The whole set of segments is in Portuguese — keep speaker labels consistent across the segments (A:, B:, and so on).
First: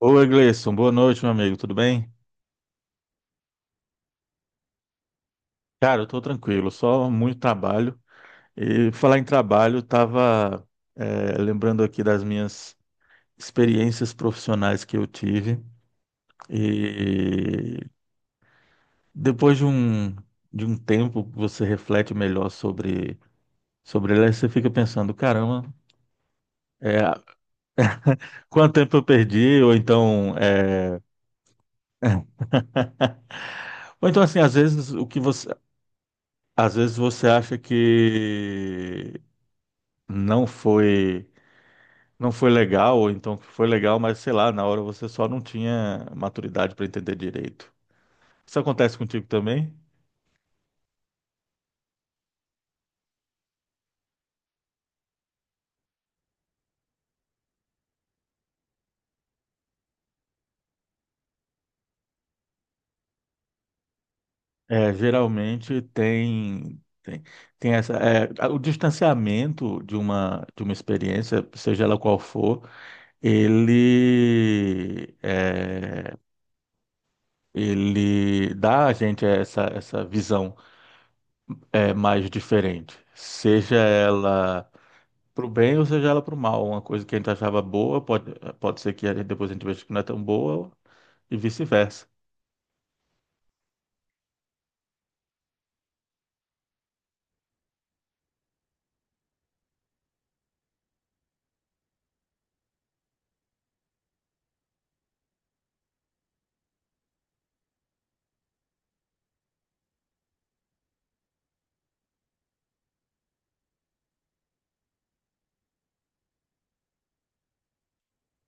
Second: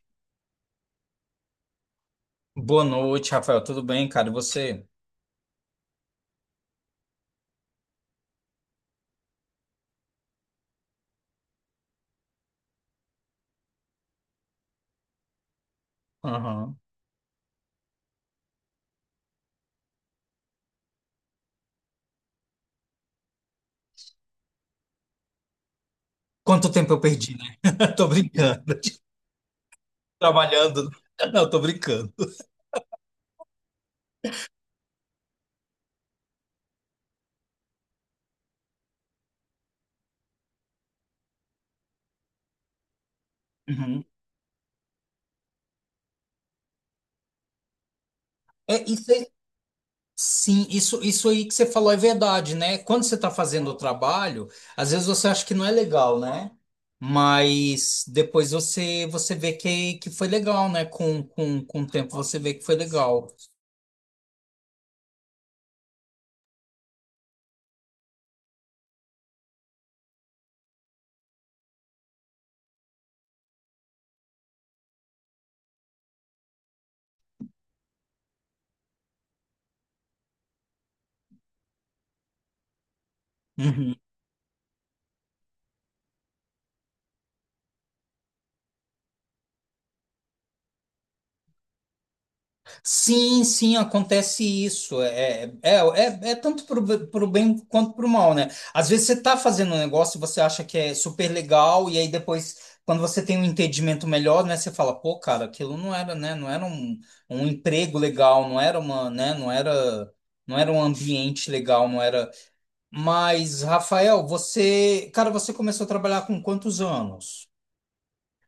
A: Oi, Gleison. Boa noite, meu amigo. Tudo bem?
B: Boa noite, Rafael. Tudo bem, cara? E você?
A: Cara, eu tô tranquilo, só muito trabalho. E falar em trabalho, eu tava lembrando aqui das minhas experiências profissionais que eu tive.
B: Aham.
A: E depois de um tempo, você reflete melhor sobre ela, e você fica pensando, caramba,
B: Quanto tempo eu
A: eh,
B: perdi, né? Tô brincando.
A: quanto tempo eu perdi? Ou então, eh,
B: Trabalhando. Não, tô brincando.
A: ou então assim, às vezes você acha que não foi não foi legal, ou então que foi legal,
B: Uhum.
A: mas sei lá, na hora você só não tinha maturidade para entender direito. Isso
B: É,
A: acontece contigo também?
B: sim, isso aí que você falou é verdade, né? Quando você tá fazendo o trabalho, às vezes você acha que não é legal, né? Mas depois você vê que foi legal, né? Com o tempo você vê que foi legal.
A: É, geralmente tem essa o distanciamento de uma experiência, seja ela qual for, ele é, ele dá a gente essa visão mais diferente, seja
B: Uhum.
A: ela pro bem ou seja ela pro mal. Uma coisa que a gente achava boa, pode ser que depois a gente veja que não é tão boa, e vice-versa.
B: Sim, sim, acontece isso. É tanto para o bem quanto para o mal, né? Às vezes você está fazendo um negócio e você acha que é super legal, e aí depois, quando você tem um entendimento melhor, né, você fala, pô, cara, aquilo não era, né? Não era um emprego legal, não era uma, né? Não era um ambiente legal, não era. Mas, Rafael, você, cara, você começou a trabalhar com quantos anos?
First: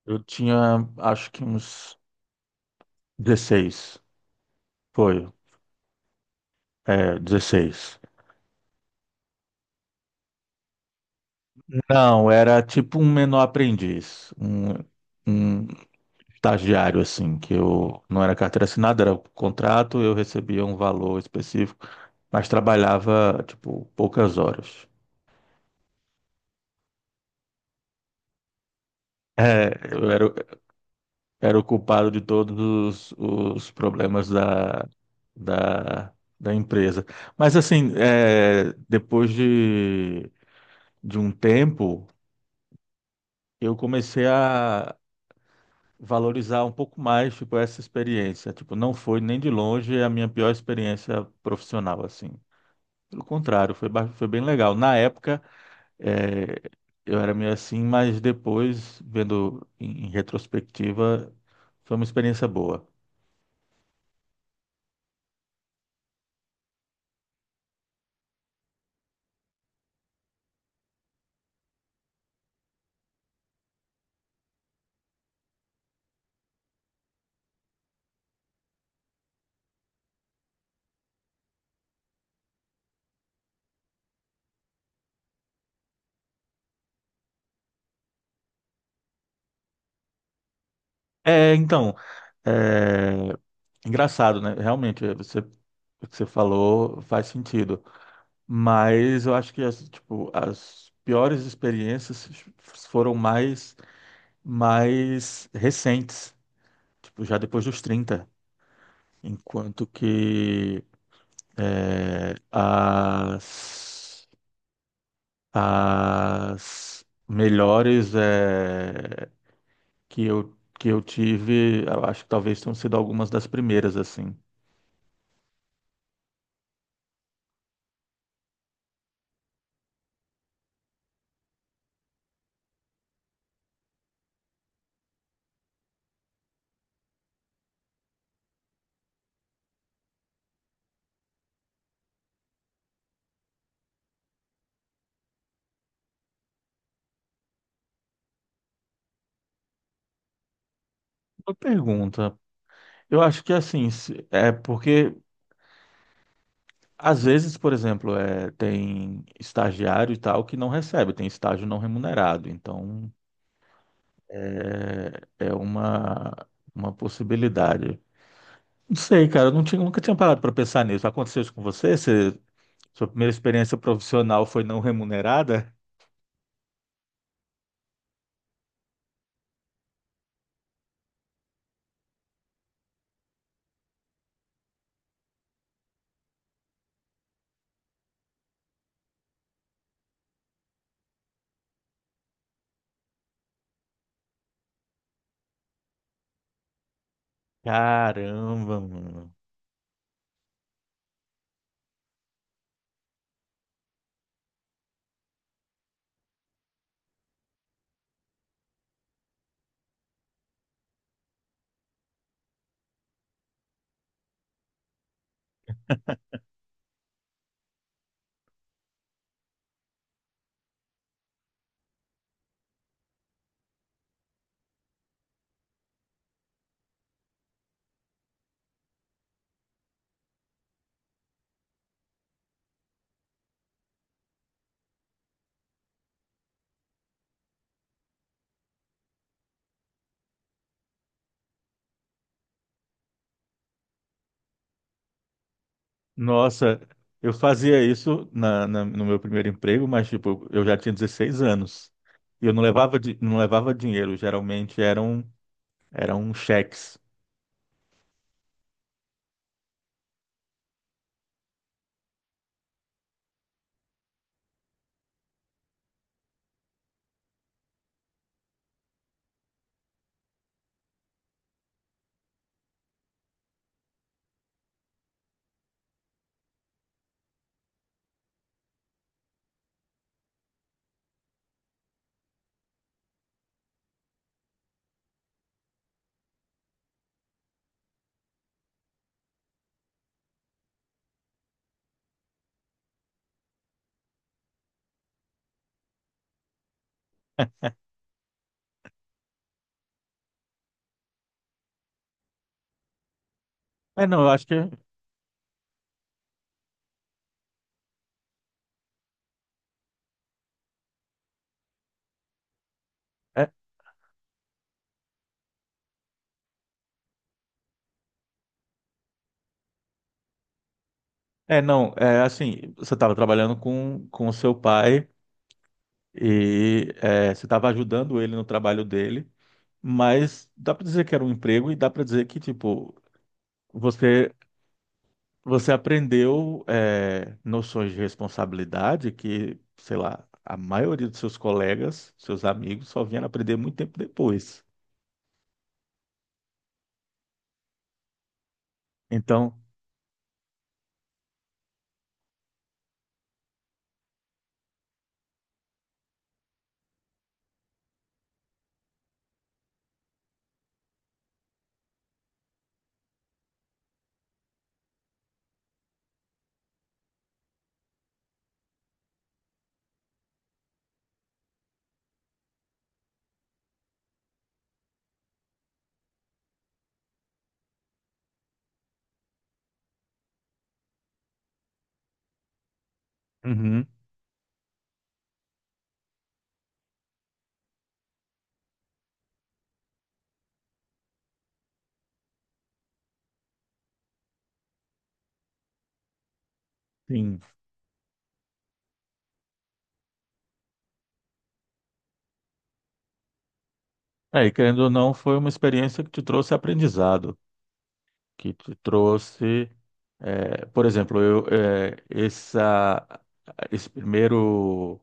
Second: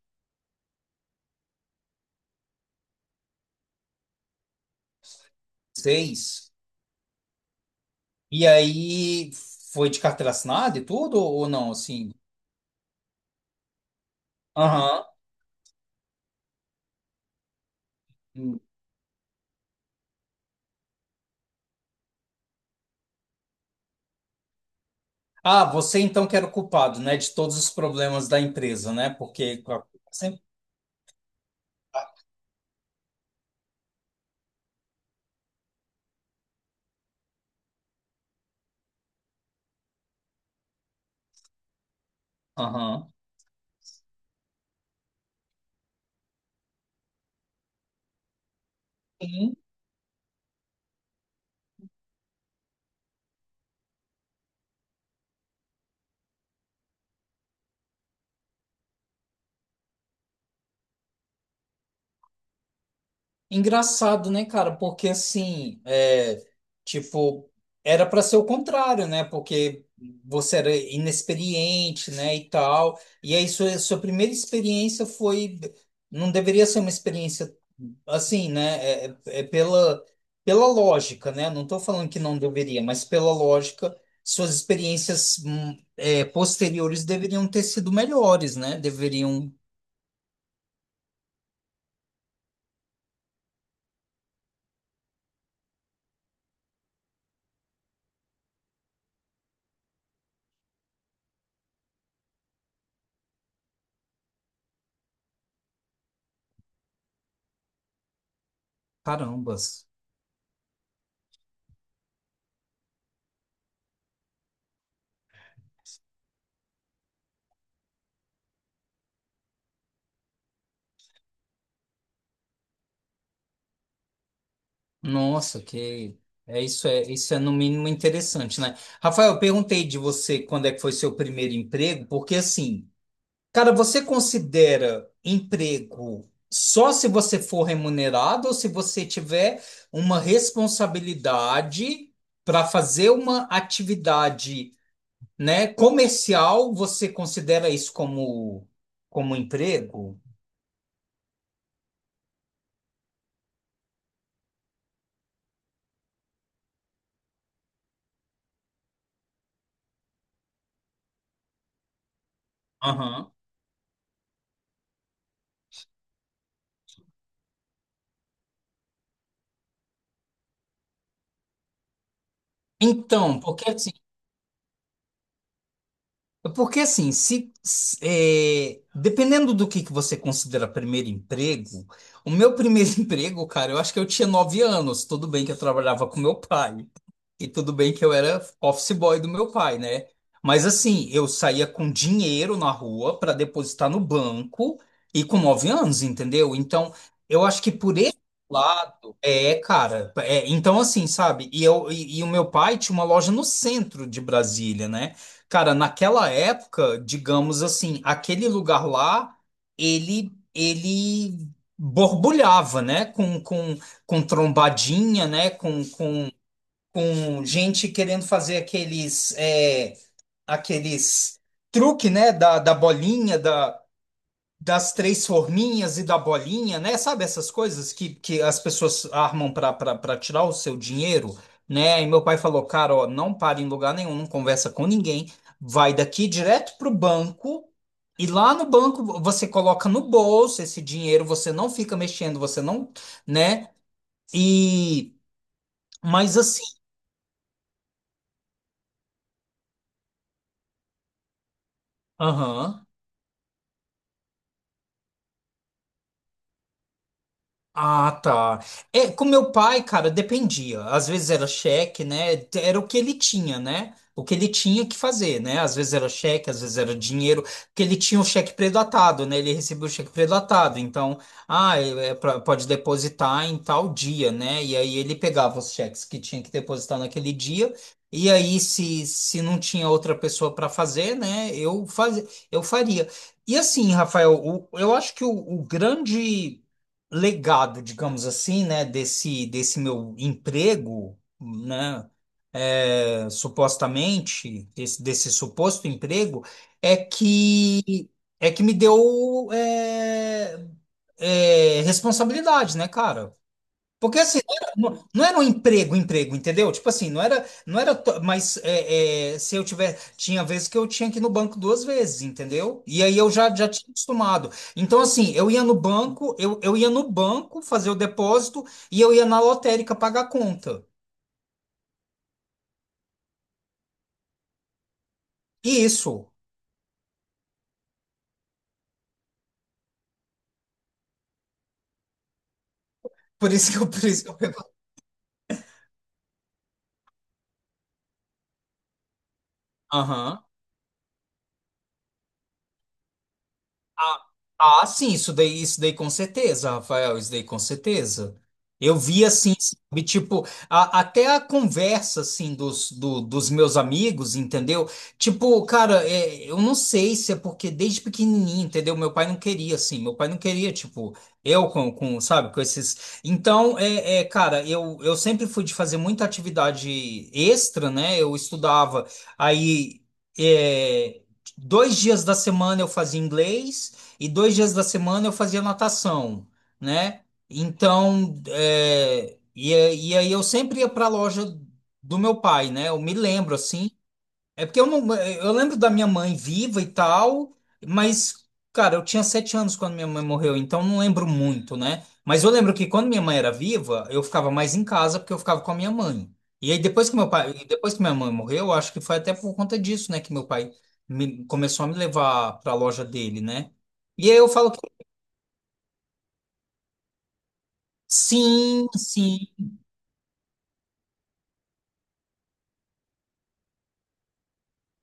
A: Eu tinha, acho que uns 16. Foi.
B: Seis.
A: É, 16.
B: E aí foi de carteira assinada e tudo, ou não, assim?
A: Não, era tipo um menor aprendiz. Um,
B: Aham.
A: um estagiário, assim, que eu não era
B: Hum.
A: carteira assinada, era contrato, eu recebia um valor específico, mas trabalhava, tipo, poucas horas.
B: Ah, você então que era o culpado, né, de todos os problemas da empresa, né?
A: É,
B: Porque
A: eu era,
B: sempre.
A: era o culpado de todos os problemas da, da empresa. Mas assim, é, depois de um tempo,
B: Aham.
A: eu comecei a valorizar um pouco mais, tipo, essa experiência. Tipo, não foi nem de longe a minha pior experiência profissional, assim. Pelo contrário, foi bem legal. Na época, é, eu era meio assim, mas depois, vendo em retrospectiva, foi uma experiência boa.
B: Engraçado, né, cara? Porque assim, é, tipo, era para ser o contrário, né? Porque você era inexperiente, né, e tal. E aí sua primeira experiência foi, não deveria ser uma experiência assim, né? É pela lógica, né? Não tô falando que não deveria, mas pela lógica, suas experiências posteriores deveriam ter sido melhores, né? Deveriam,
A: É, então, é, engraçado, né? Realmente, o que você falou faz sentido. Mas eu acho que as, tipo, as piores experiências foram mais recentes, tipo, já depois dos 30, enquanto
B: carambas.
A: que é, as, as melhores que eu tive, eu acho que talvez tenham sido algumas das primeiras, assim.
B: Nossa, que é isso é no mínimo interessante, né? Rafael, eu perguntei de você quando é que foi seu primeiro emprego, porque assim, cara, você considera emprego só se você for remunerado ou se você tiver uma responsabilidade para fazer uma atividade, né, comercial, você considera isso como emprego?
A: Uma pergunta. Eu acho que assim, é porque às vezes, por exemplo, tem estagiário e tal que não recebe, tem estágio não remunerado. Então
B: Aham.
A: é uma possibilidade. Não sei, cara, eu não tinha, nunca tinha parado para pensar nisso. Aconteceu isso com você? Sua primeira
B: Então, porque
A: experiência
B: assim.
A: profissional foi não remunerada?
B: Porque assim, é, dependendo do que você considera primeiro emprego, o meu primeiro emprego, cara, eu acho que eu tinha 9 anos. Tudo bem que eu trabalhava com meu pai. E tudo bem que eu era office boy do meu pai, né? Mas assim, eu saía com dinheiro na rua para depositar no banco e com 9 anos, entendeu? Então, eu acho que por esse
A: Caramba,
B: lado,
A: mano.
B: é, cara. É, então, assim, sabe? E o meu pai tinha uma loja no centro de Brasília, né? Cara, naquela época, digamos assim, aquele lugar lá, ele borbulhava, né? Com trombadinha, né? Com gente querendo fazer aqueles truque, né, da bolinha, das três forminhas e da bolinha, né? Sabe essas coisas que as pessoas armam para tirar o seu dinheiro, né? E meu pai falou, cara, ó, não para em lugar nenhum, não conversa com ninguém, vai daqui direto pro banco. E lá no banco você coloca no bolso esse dinheiro, você não fica mexendo, você não, né? E mas assim,
A: Nossa, eu fazia isso no meu primeiro emprego, mas tipo, eu já tinha 16 anos. E eu não
B: aham.
A: levava, di- não levava dinheiro, geralmente eram cheques.
B: Ah, tá. É, com meu pai, cara, dependia. Às vezes era cheque, né? Era o que ele tinha, né? O que ele tinha que fazer, né? Às vezes era cheque, às vezes era dinheiro, porque ele tinha o cheque pré-datado, né? Ele recebeu o cheque pré-datado. Então, ah, pode depositar em tal dia, né? E aí ele pegava os cheques que tinha que depositar naquele dia. E aí, se não tinha outra pessoa para fazer, né? Eu faria. E assim, Rafael, eu acho que o grande legado, digamos assim, né, desse meu emprego, né, é, supostamente, desse suposto emprego, é que é que me deu responsabilidade, né, cara?
A: É,
B: Porque
A: não, eu
B: assim,
A: acho que.
B: não era um emprego, emprego, entendeu? Tipo assim, não era, não era, to- mas é, é, se eu tiver, tinha vezes que eu tinha que ir no banco 2 vezes, entendeu? E aí eu
A: É,
B: já tinha acostumado. Então assim, eu ia no banco, eu ia no banco fazer o depósito e eu ia na lotérica pagar a conta.
A: é não, é assim, você estava trabalhando com o seu pai
B: Isso.
A: e você estava ajudando ele no trabalho dele, mas dá para dizer que era um emprego e dá para dizer que, tipo,
B: Por isso que eu, por isso
A: você.
B: que eu...
A: você aprendeu noções de responsabilidade que, sei lá,
B: perguntei.
A: a maioria dos seus colegas, seus amigos, só vieram aprender muito tempo
B: Ah,
A: depois.
B: ah, sim, isso daí com certeza, Rafael, isso daí com certeza. Eu vi assim,
A: Então.
B: sabe, tipo, até a conversa, assim, dos meus amigos, entendeu? Tipo, cara, eu não sei se é porque desde pequenininho, entendeu? Meu pai não queria, assim, meu pai não queria, tipo, eu com, sabe, com esses. Então, cara, eu sempre fui de fazer muita atividade extra, né? Eu estudava, aí... é, 2 dias da semana eu fazia inglês, e 2 dias da semana eu fazia natação, né? Então, e aí eu sempre ia para a loja do meu pai, né? Eu me lembro
A: Uhum.
B: assim. É porque eu não, eu lembro da minha mãe viva e tal, mas, cara, eu tinha 7 anos quando minha mãe morreu, então não lembro muito, né? Mas eu lembro que quando minha mãe era viva, eu ficava mais em casa porque eu ficava com a minha mãe. E aí depois que meu
A: Sim.
B: pai, e depois que minha mãe morreu, eu acho que foi até por conta disso, né, que meu pai começou a me levar para a loja dele, né? E aí
A: É,
B: eu
A: e
B: falo
A: querendo
B: que
A: ou não, foi uma experiência que te trouxe aprendizado, que te
B: sim, sim,
A: por exemplo, esse primeiro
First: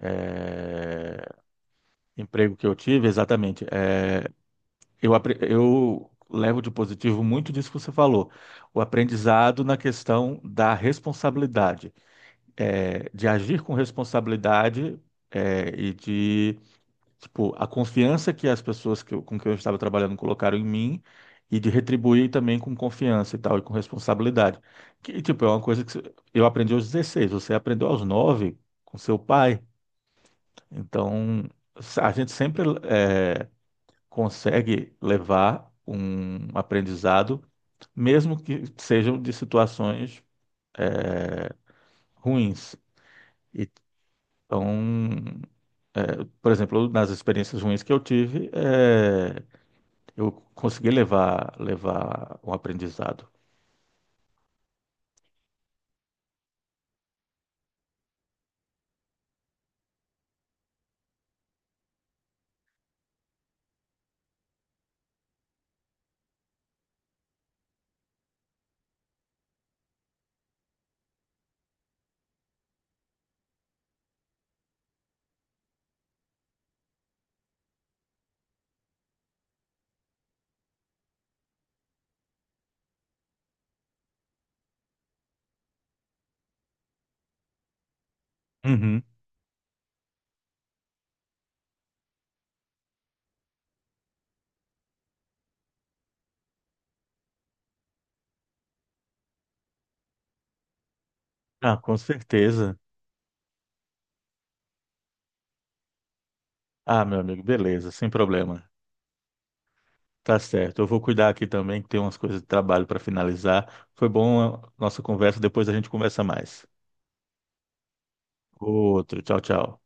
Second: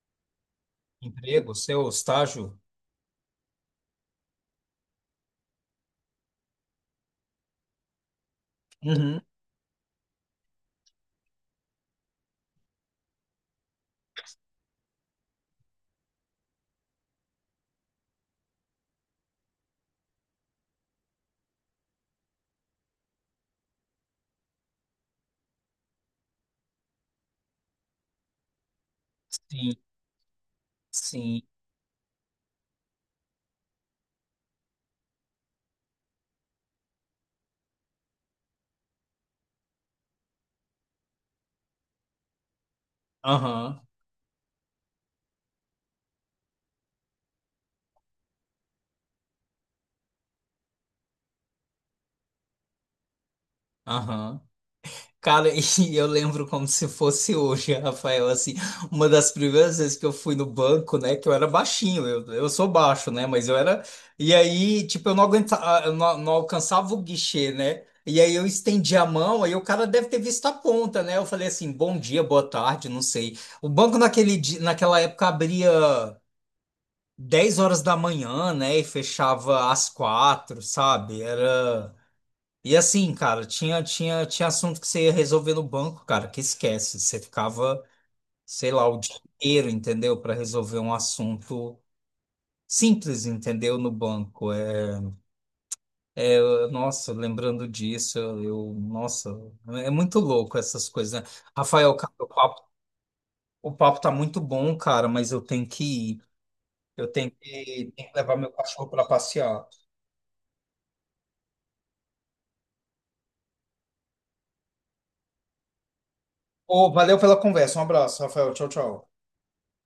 A: eh,
B: emprego, seu
A: emprego
B: estágio.
A: que eu tive, exatamente. Eu levo de positivo muito disso que você falou, o
B: Uhum.
A: aprendizado na questão da responsabilidade, de agir com responsabilidade, e tipo, a confiança que as pessoas que com quem eu estava trabalhando colocaram em mim e de retribuir também com confiança e tal, e com responsabilidade. Que, tipo, é uma coisa que eu aprendi aos 16, você aprendeu aos 9 com seu pai,
B: Sim, sim,
A: então a gente sempre, consegue levar um aprendizado, mesmo que sejam de situações ruins.
B: aham,
A: Então, por exemplo, nas experiências ruins que eu tive, eu consegui levar um aprendizado.
B: aham. Cara, e eu lembro como se fosse hoje, Rafael, assim, uma das primeiras vezes que eu fui no banco, né, que eu era baixinho, eu sou baixo, né, mas eu era, e aí, tipo, eu não aguentava, eu não, não alcançava o guichê, né, e aí eu estendi a mão, aí o cara deve ter visto a ponta, né, eu falei assim, bom dia, boa tarde, não sei. O banco naquele dia, naquela época abria 10 horas da manhã, né, e fechava às 4, sabe, era... E assim, cara, tinha assunto que você ia resolver no banco, cara, que esquece. Você ficava, sei lá, o
A: Uhum.
B: dia inteiro, entendeu? Para resolver um assunto simples, entendeu? No banco. É, nossa, lembrando disso, nossa, é muito louco essas coisas, né?
A: Ah,
B: Rafael,
A: com
B: cara, o papo,
A: certeza.
B: o papo tá muito bom, cara, mas eu tenho que ir.
A: Ah,
B: Eu
A: meu
B: tenho
A: amigo, beleza,
B: que,
A: sem
B: tenho que levar meu
A: problema.
B: cachorro para passear.
A: Tá certo. Eu vou cuidar aqui também, que tem umas coisas de trabalho para finalizar. Foi bom a nossa conversa, depois a gente conversa mais.
B: Ô, valeu pela conversa. Um abraço, Rafael. Tchau, tchau.
A: Outro, tchau, tchau.